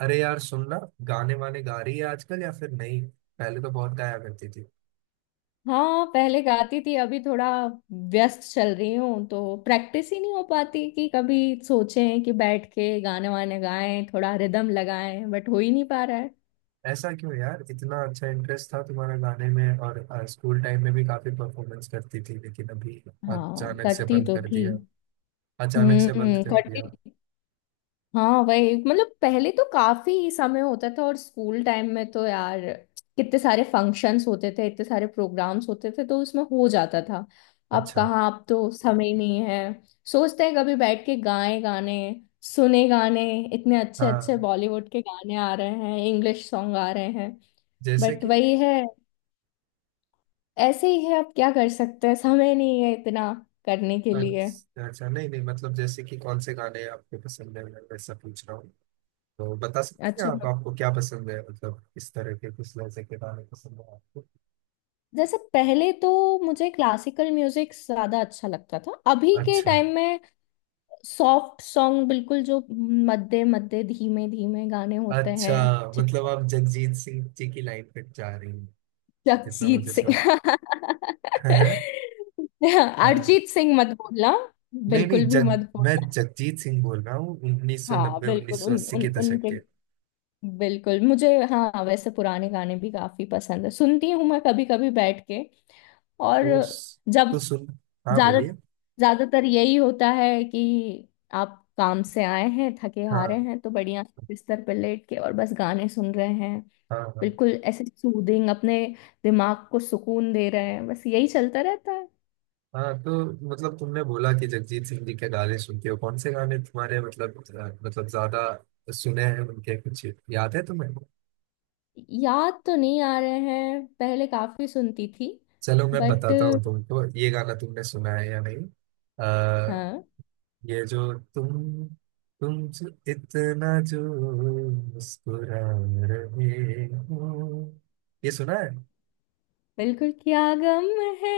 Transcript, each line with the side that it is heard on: right: अरे यार सुनना। गाने वाने गा रही है आजकल या फिर नहीं? पहले तो बहुत गाया करती थी।
left: हाँ, पहले गाती थी। अभी थोड़ा व्यस्त चल रही हूँ तो प्रैक्टिस ही नहीं हो पाती कि कभी सोचें कि बैठ के गाने वाने गाएं, थोड़ा रिदम लगाएं, बट हो ही नहीं पा रहा है।
right: ऐसा क्यों यार, इतना अच्छा इंटरेस्ट था तुम्हारा गाने में, और स्कूल टाइम में भी काफी परफॉर्मेंस करती थी, लेकिन अभी
left: हाँ,
right: अचानक से
left: करती
right: बंद
left: तो
right: कर
left: थी।
right: दिया। अचानक से बंद कर
left: करती।
right: दिया।
left: हाँ, वही मतलब पहले तो काफी समय होता था, और स्कूल टाइम में तो यार कितने सारे फंक्शंस होते थे, इतने सारे प्रोग्राम्स होते थे, तो उसमें हो जाता था। अब
right: अच्छा।
left: कहाँ, अब तो समय ही नहीं है। सोचते हैं कभी बैठ के गाए गाने, सुने गाने। इतने अच्छे अच्छे
right: हाँ,
left: बॉलीवुड के गाने आ रहे हैं, इंग्लिश सॉन्ग आ रहे हैं।
right: जैसे
left: बट
right: कि
left: वही है, ऐसे ही है। अब क्या कर सकते हैं, समय नहीं है इतना करने के लिए।
right: अच्छा अच्छा, नहीं नहीं, मतलब जैसे कि कौन से गाने आपके पसंद है, मैं वैसा पूछ रहा हूँ। तो बता सकती हैं
left: अच्छा,
right: आप, आपको क्या पसंद है, मतलब किस तरह के, किस लहजे के गाने पसंद है आपको।
left: जैसे पहले तो मुझे क्लासिकल म्यूजिक ज्यादा अच्छा लगता था। अभी के
right: अच्छा
left: टाइम में सॉफ्ट सॉन्ग, बिल्कुल जो मध्य मध्य धीमे धीमे गाने होते
right: अच्छा,
left: हैं। ठीक
right: मतलब
left: है।
right: आप जगजीत सिंह जी की लाइन पे जा रही हैं। जितना
left: जगजीत
right: मुझे
left: सिंह।
right: सब है।
left: अरिजीत सिंह मत बोलना,
right: नहीं
left: बिल्कुल
right: नहीं
left: भी
right: जग,
left: मत
right: मैं
left: बोलना।
right: जगजीत सिंह बोल रहा हूँ,
left: हाँ
right: 1990
left: बिल्कुल उन
right: 1980
left: उन
right: के दशक
left: उनके
right: के।
left: बिल्कुल मुझे, हाँ, वैसे पुराने गाने भी काफी पसंद है, सुनती हूँ मैं कभी कभी बैठ के। और
right: तो
left: जब,
right: तो सुन, हाँ
left: ज्यादा
right: बोलिए।
left: ज्यादातर यही होता है कि आप काम से आए हैं, थके हारे
right: हाँ
left: हैं, तो बढ़िया से बिस्तर पर लेट के और बस गाने सुन रहे हैं,
right: हाँ हाँ
left: बिल्कुल ऐसे सूदिंग। अपने दिमाग को सुकून दे रहे हैं, बस यही चलता रहता है।
right: हाँ। तो मतलब तुमने बोला कि जगजीत सिंह जी के गाने सुनते हो, कौन से गाने तुम्हारे, मतलब मतलब ज्यादा सुने हैं उनके, कुछ याद है तुम्हें?
left: याद तो नहीं आ रहे हैं, पहले काफी सुनती थी।
right: चलो मैं
left: बट
right: बताता हूँ तुमको, ये गाना तुमने सुना है या नहीं।
left: हाँ,
right: ये जो तुम, तुमसे इतना जो मुस्कुरा रहे हो, ये सुना है?
left: बिल्कुल क्या गम है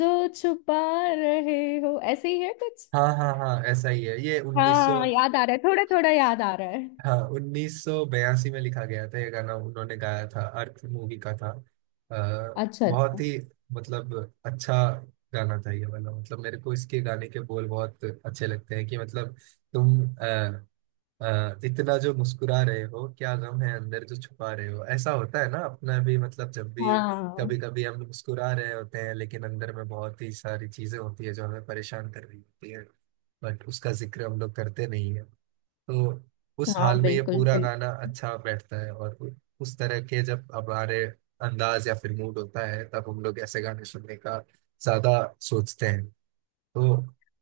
left: जो छुपा रहे हो, ऐसे ही है कुछ।
right: हाँ हाँ हाँ, ऐसा ही है ये।
left: हाँ
right: 1900,
left: याद आ रहा है, थोड़ा थोड़ा याद आ रहा है।
right: हाँ 1982 में लिखा गया था ये गाना, उन्होंने गाया था। अर्थ मूवी का था।
left: अच्छा अच्छा।
right: बहुत ही, मतलब अच्छा गाना था ये वाला। मतलब मेरे को इसके गाने के बोल बहुत अच्छे लगते हैं, कि मतलब, तुम, हाँ इतना जो मुस्कुरा रहे हो, क्या गम है अंदर जो छुपा रहे हो। ऐसा होता है ना अपना भी, मतलब जब भी, कभी
left: हाँ
right: कभी हम मुस्कुरा रहे होते हैं, लेकिन अंदर में बहुत ही सारी चीजें होती है जो हमें परेशान कर रही होती है, बट उसका जिक्र हम लोग करते नहीं है। तो उस
left: हाँ,
right: हाल में ये
left: बिल्कुल
right: पूरा
left: बिल्कुल।
right: गाना अच्छा बैठता है, और उस तरह के जब हमारे अंदाज या फिर मूड होता है, तब हम लोग ऐसे गाने सुनने का ज्यादा सोचते हैं। तो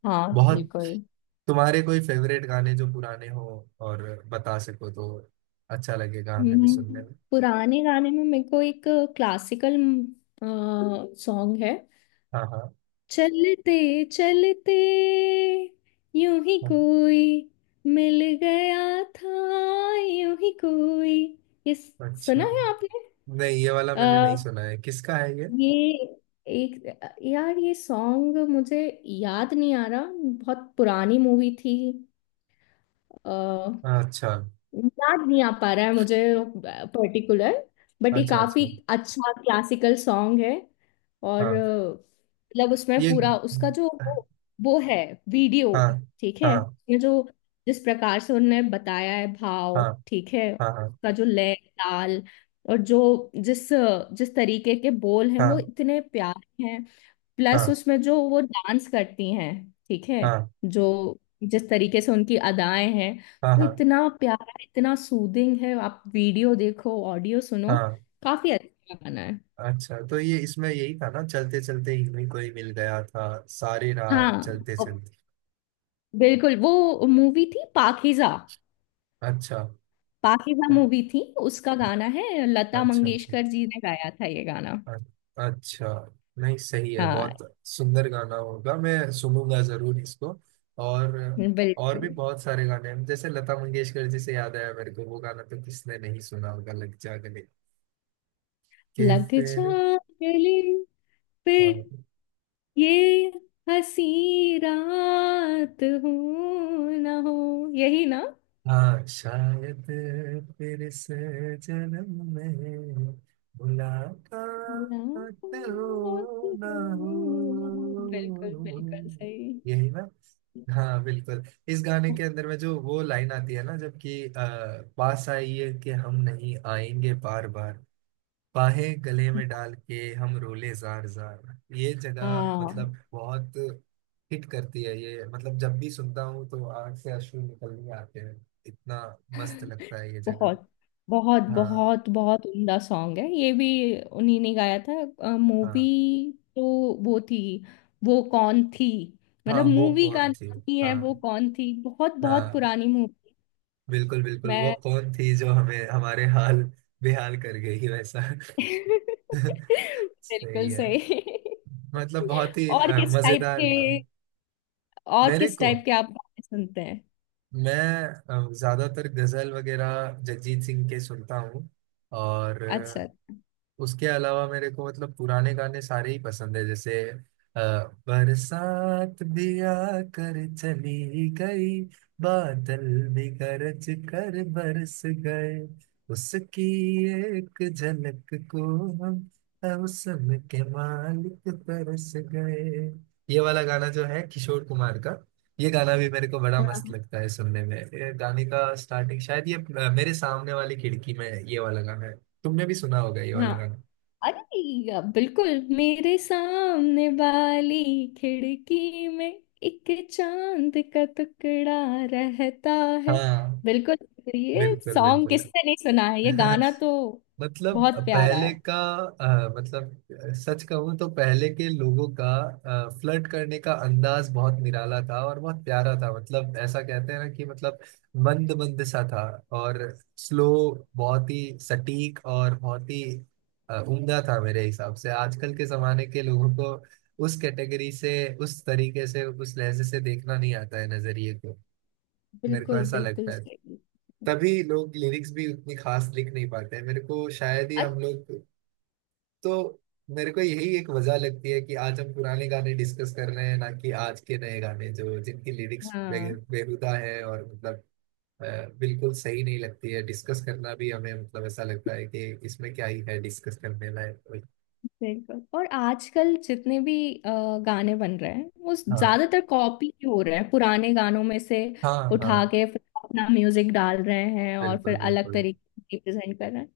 left: हाँ
right: बहुत,
left: बिल्कुल।
right: तुम्हारे कोई फेवरेट गाने जो पुराने हो और बता सको तो अच्छा लगेगा, हमें भी सुनने
left: हम्म,
right: में।
left: पुराने गाने में मेरे को एक क्लासिकल सॉन्ग है,
right: हाँ हाँ
left: चलते चलते यूं ही
right: हाँ,
left: कोई मिल गया था, यूं ही कोई। ये सुना
right: अच्छा।
left: है आपने?
right: नहीं, ये वाला मैंने नहीं
left: अ,
right: सुना है, किसका है ये?
left: ये एक, यार ये सॉन्ग मुझे याद नहीं आ रहा, बहुत पुरानी मूवी थी।
right: हाँ, अच्छा
left: याद नहीं आ पा रहा है मुझे पर्टिकुलर, बट ये
right: अच्छा
left: काफी
right: अच्छा।
left: अच्छा क्लासिकल सॉन्ग है। और
right: हाँ
left: मतलब उसमें
right: ये।
left: पूरा उसका जो
right: हाँ
left: वो है वीडियो। ठीक है।
right: हाँ
left: ये जो, जिस प्रकार से उन्होंने बताया है भाव,
right: हाँ
left: ठीक है,
right: हाँ हाँ
left: उसका जो लय ताल, और जो जिस जिस तरीके के बोल हैं वो
right: हाँ
left: इतने प्यारे हैं। प्लस
right: हाँ
left: उसमें जो वो डांस करती हैं, ठीक है,
right: हाँ
left: जो जिस तरीके से उनकी अदाएं हैं,
right: हाँ
left: वो
right: हाँ
left: इतना प्यारा, इतना सूदिंग है। आप वीडियो देखो, ऑडियो सुनो,
right: हाँ,
left: काफी अच्छा गाना है।
right: अच्छा तो ये इसमें यही था ना, चलते चलते ही कोई मिल गया था, सारे राह
left: हाँ
right: चलते चलते।
left: बिल्कुल वो मूवी थी पाकीज़ा।
right: अच्छा
left: पाकीज़ा मूवी थी, उसका गाना है, लता
right: अच्छा अच्छा
left: मंगेशकर जी ने गाया था ये गाना।
right: अ- अच्छा। नहीं सही है,
left: हाँ
right: बहुत सुंदर गाना होगा, मैं सुनूंगा जरूर इसको। और और
left: बिल्कुल,
right: भी बहुत सारे गाने हैं, जैसे लता मंगेशकर जी से याद आया मेरे को वो गाना, तो किसने नहीं सुना होगा लग जा गले के
left: लग जा
right: फिर।
left: गले फिर ये हसी रात हो ना हो, यही ना?
right: हाँ शायद, फिर से जन्म में
left: रात
right: मुलाकात
left: हो
right: हो ना
left: ना हो। बिल्कुल
right: हो,
left: बिल्कुल सही।
right: यही ना? हाँ बिल्कुल। इस गाने के अंदर में जो वो लाइन आती है ना, जबकि पास आई है कि हम नहीं आएंगे बार बार, बाहें गले में डाल के हम रोले जार जार, ये जगह मतलब
left: हाँ,
right: बहुत हिट करती है ये, मतलब जब भी सुनता हूँ तो आंख से अश्रु निकलने आते हैं, इतना मस्त लगता है ये जगह।
left: बहुत बहुत
right: हाँ
left: बहुत बहुत उम्दा सॉन्ग है ये भी। उन्हीं ने गाया था। मूवी
right: हाँ
left: तो वो थी, वो कौन थी।
right: हाँ,
left: मतलब
right: वो
left: मूवी का
right: कौन थी।
left: नाम ही है,
right: हाँ
left: वो कौन थी। बहुत बहुत
right: हाँ,
left: पुरानी मूवी।
right: बिल्कुल बिल्कुल, वो
left: मैं
right: कौन थी जो हमें हमारे हाल बेहाल कर गई, वैसा। सही
left: बिल्कुल
right: है।
left: सही।
right: मतलब बहुत ही
left: और किस टाइप
right: मजेदार
left: के,
right: था।
left: और
right: मेरे
left: किस
right: को,
left: टाइप के आप गाने सुनते हैं?
right: मैं ज्यादातर गजल वगैरह जगजीत सिंह के सुनता हूँ, और
left: अच्छा।
right: उसके अलावा मेरे को मतलब पुराने गाने सारे ही पसंद है। जैसे अ, बरसात भी आकर चली गई, बादल भी गरज कर बरस गए, उसकी एक झलक को हम मौसम के मालिक बरस गए, ये वाला गाना जो है किशोर कुमार का, ये गाना भी मेरे को बड़ा मस्त
left: हाँ
right: लगता है सुनने में। ये गाने का स्टार्टिंग शायद ये मेरे सामने वाली खिड़की में, ये वाला गाना है, तुमने भी सुना होगा ये वाला
left: हाँ।
right: गाना।
left: अरे बिल्कुल मेरे सामने वाली खिड़की में एक चांद का टुकड़ा रहता है।
right: हाँ
left: बिल्कुल ये
right: बिल्कुल
left: सॉन्ग,
right: बिल्कुल।
left: किसने नहीं सुना है ये गाना तो,
right: मतलब
left: बहुत प्यारा
right: पहले
left: है।
right: का मतलब सच कहूँ तो पहले के लोगों का फ्लर्ट करने का अंदाज बहुत निराला था और बहुत प्यारा था। मतलब ऐसा कहते हैं ना, कि मतलब मंद मंद सा था और स्लो, बहुत ही सटीक और बहुत ही उम्दा था। मेरे हिसाब से आजकल के जमाने के लोगों को उस कैटेगरी से, उस तरीके से, उस लहजे से देखना नहीं आता है नजरिए को, मेरे को
left: बिल्कुल
right: ऐसा लगता
left: बिल्कुल
right: है।
left: सही।
right: तभी लोग लिरिक्स भी उतनी खास लिख नहीं पाते हैं, मेरे को शायद ही
left: अच्छा।
right: हम लोग। तो मेरे को यही एक वजह लगती है कि आज हम पुराने गाने डिस्कस कर रहे हैं, ना कि आज के नए गाने जो जिनकी लिरिक्स
left: हाँ
right: बेहुदा है, और मतलब अ, बिल्कुल सही नहीं लगती है डिस्कस करना भी हमें, मतलब ऐसा लगता है कि इसमें क्या ही है डिस्कस करने लायक कोई।
left: बिल्कुल। और आजकल जितने भी गाने बन रहे हैं वो
right: हाँ
left: ज्यादातर कॉपी ही हो रहे हैं, पुराने गानों में से
right: हाँ हाँ,
left: उठा के फिर अपना म्यूजिक डाल रहे हैं और फिर
right: बिल्कुल
left: अलग
right: बिल्कुल।
left: तरीके से प्रेजेंट कर रहे हैं।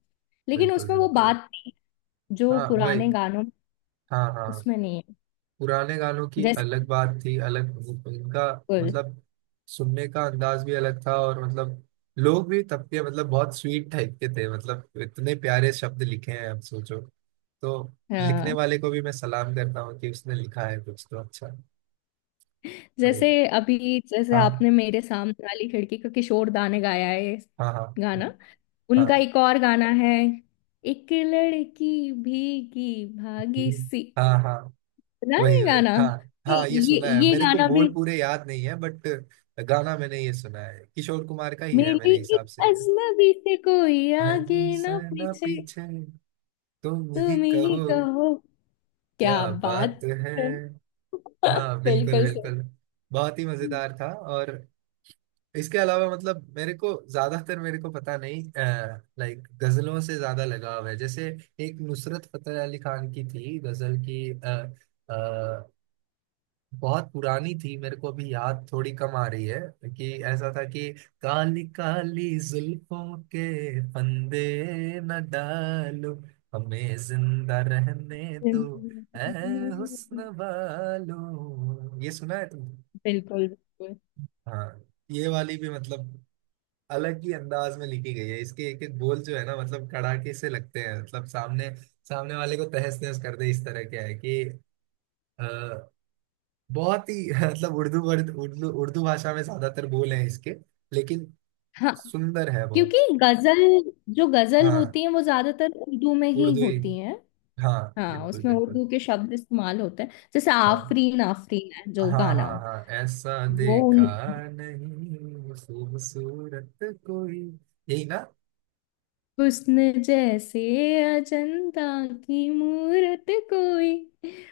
left: लेकिन
right: बिल्कुल
left: उसमें वो
right: बिल्कुल।
left: बात नहीं है जो
right: हाँ भाई,
left: पुराने गानों में।
right: हाँ हाँ।
left: उसमें नहीं है।
right: पुराने गानों की
left: जैसे,
right: अलग बात थी, अलग उनका
left: बिल्कुल,
right: मतलब सुनने का अंदाज भी अलग था, और मतलब लोग भी तब के मतलब बहुत स्वीट टाइप के थे, मतलब इतने प्यारे शब्द लिखे हैं, अब सोचो तो लिखने
left: हाँ
right: वाले को भी मैं सलाम करता हूँ कि उसने लिखा है कुछ तो अच्छा।
left: जैसे,
right: वही।
left: अभी जैसे
right: हाँ
left: आपने, मेरे सामने वाली खिड़की का किशोर दा ने गाया है ये
right: हाँ हाँ
left: गाना।
right: हाँ।
left: उनका एक और गाना है, एक लड़की भीगी भागी
right: हम्म,
left: सी,
right: हाँ हाँ।
left: सुना है
right: वही वही,
left: गाना?
right: हाँ
left: ये
right: हाँ, ये
left: ये
right: सुना है,
left: ये
right: मेरे को
left: गाना
right: बोल
left: भी,
right: पूरे याद नहीं है, बट गाना मैंने ये सुना है, किशोर कुमार का ही है
left: मिली
right: मेरे हिसाब
left: एक
right: से ये।
left: अजनबी से कोई आगे
right: हम
left: ना
right: सना
left: पीछे,
right: पीछे, तुम ही
left: तुम ही
right: कहो
left: कहो क्या
right: क्या बात
left: बात
right: है।
left: है।
right: हाँ बिल्कुल
left: बिल्कुल सही।
right: बिल्कुल, बहुत ही मजेदार था। और इसके अलावा मतलब मेरे को ज्यादातर, मेरे को पता नहीं, लाइक गजलों से ज्यादा लगाव है। जैसे एक नुसरत फतेह अली खान की थी गजल की, बहुत पुरानी थी, मेरे को अभी याद थोड़ी कम आ रही है, कि ऐसा था कि काली काली जुल्फों के फंदे न डालो, हमें जिंदा रहने दो ऐ
left: बिल्कुल
right: हुस्न वालो, ये सुना है तुमने?
left: बिल्कुल।
right: हाँ, ये वाली भी मतलब अलग ही अंदाज में लिखी गई है, इसके एक एक बोल जो है ना, मतलब कड़ाके से लगते हैं, मतलब सामने सामने वाले को तहस नहस कर दे इस तरह के है कि अ, बहुत ही मतलब उर्दू वर्ड, उर्दू उर्दू भाषा में ज्यादातर बोल हैं इसके, लेकिन
left: हाँ,
right: सुंदर है
left: क्योंकि
right: बहुत।
left: गजल, जो गजल
right: हाँ
left: होती है वो ज्यादातर उर्दू में ही
right: उर्दू ही,
left: होती है।
right: हाँ
left: हाँ,
right: बिल्कुल
left: उसमें
right: बिल्कुल।
left: उर्दू के शब्द इस्तेमाल होते हैं, जैसे
right: हाँ
left: आफरीन आफरीन है
right: हाँ
left: जो गाना।
right: हाँ हाँ ऐसा
left: वो
right: देखा, नहीं, खूबसूरत कोई, यही ना?
left: हुस्न जैसे अजंता की मूरत कोई।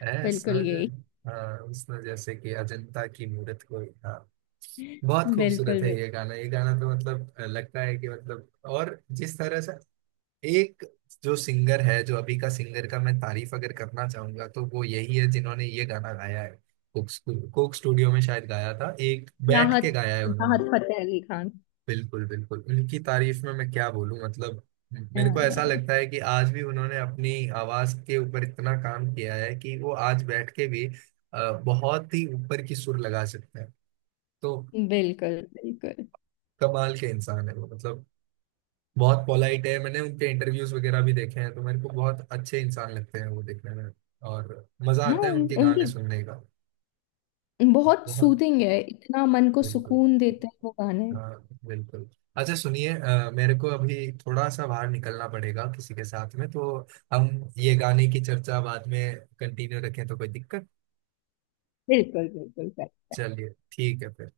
right: ऐसा
left: बिल्कुल यही।
right: हाँ उसमें जैसे कि अजंता की मूरत कोई, हाँ बहुत
left: बिल्कुल
right: खूबसूरत है
left: बिल्कुल।
right: ये गाना, ये गाना तो मतलब लगता है कि मतलब, और जिस तरह से एक जो सिंगर है, जो अभी का सिंगर का मैं तारीफ अगर करना चाहूंगा तो वो यही है जिन्होंने ये गाना गाया है। कोक कोक स्टूडियो में शायद गाया था, एक बैठ
left: राहत,
right: के गाया है
left: राहत
right: उन्होंने।
left: फतेह अली खान।
right: बिल्कुल बिल्कुल, उनकी तारीफ में मैं क्या बोलूं, मतलब मेरे को ऐसा
left: हाँ,
right: लगता है कि आज भी उन्होंने अपनी आवाज के ऊपर इतना काम किया है कि वो आज बैठ के भी बहुत ही ऊपर की सुर लगा सकते हैं। तो
left: बिल्कुल बिल्कुल।
right: कमाल के इंसान है वो, मतलब बहुत पोलाइट है, मैंने उनके इंटरव्यूज वगैरह भी देखे हैं तो मेरे को बहुत अच्छे इंसान लगते हैं वो देखने में, और मजा
left: हाँ,
right: आता है उनके गाने
left: उनकी
right: सुनने का।
left: बहुत
right: बहुत
left: सूदिंग है, इतना मन को
right: बिल्कुल,
left: सुकून देते हैं वो गाने।
right: हाँ बिल्कुल। अच्छा सुनिए, मेरे को अभी थोड़ा सा बाहर निकलना पड़ेगा किसी के साथ में, तो हम ये गाने की चर्चा बाद में कंटिन्यू रखें, तो कोई दिक्कत?
left: बिल्कुल बिल्कुल।
right: चलिए ठीक है फिर।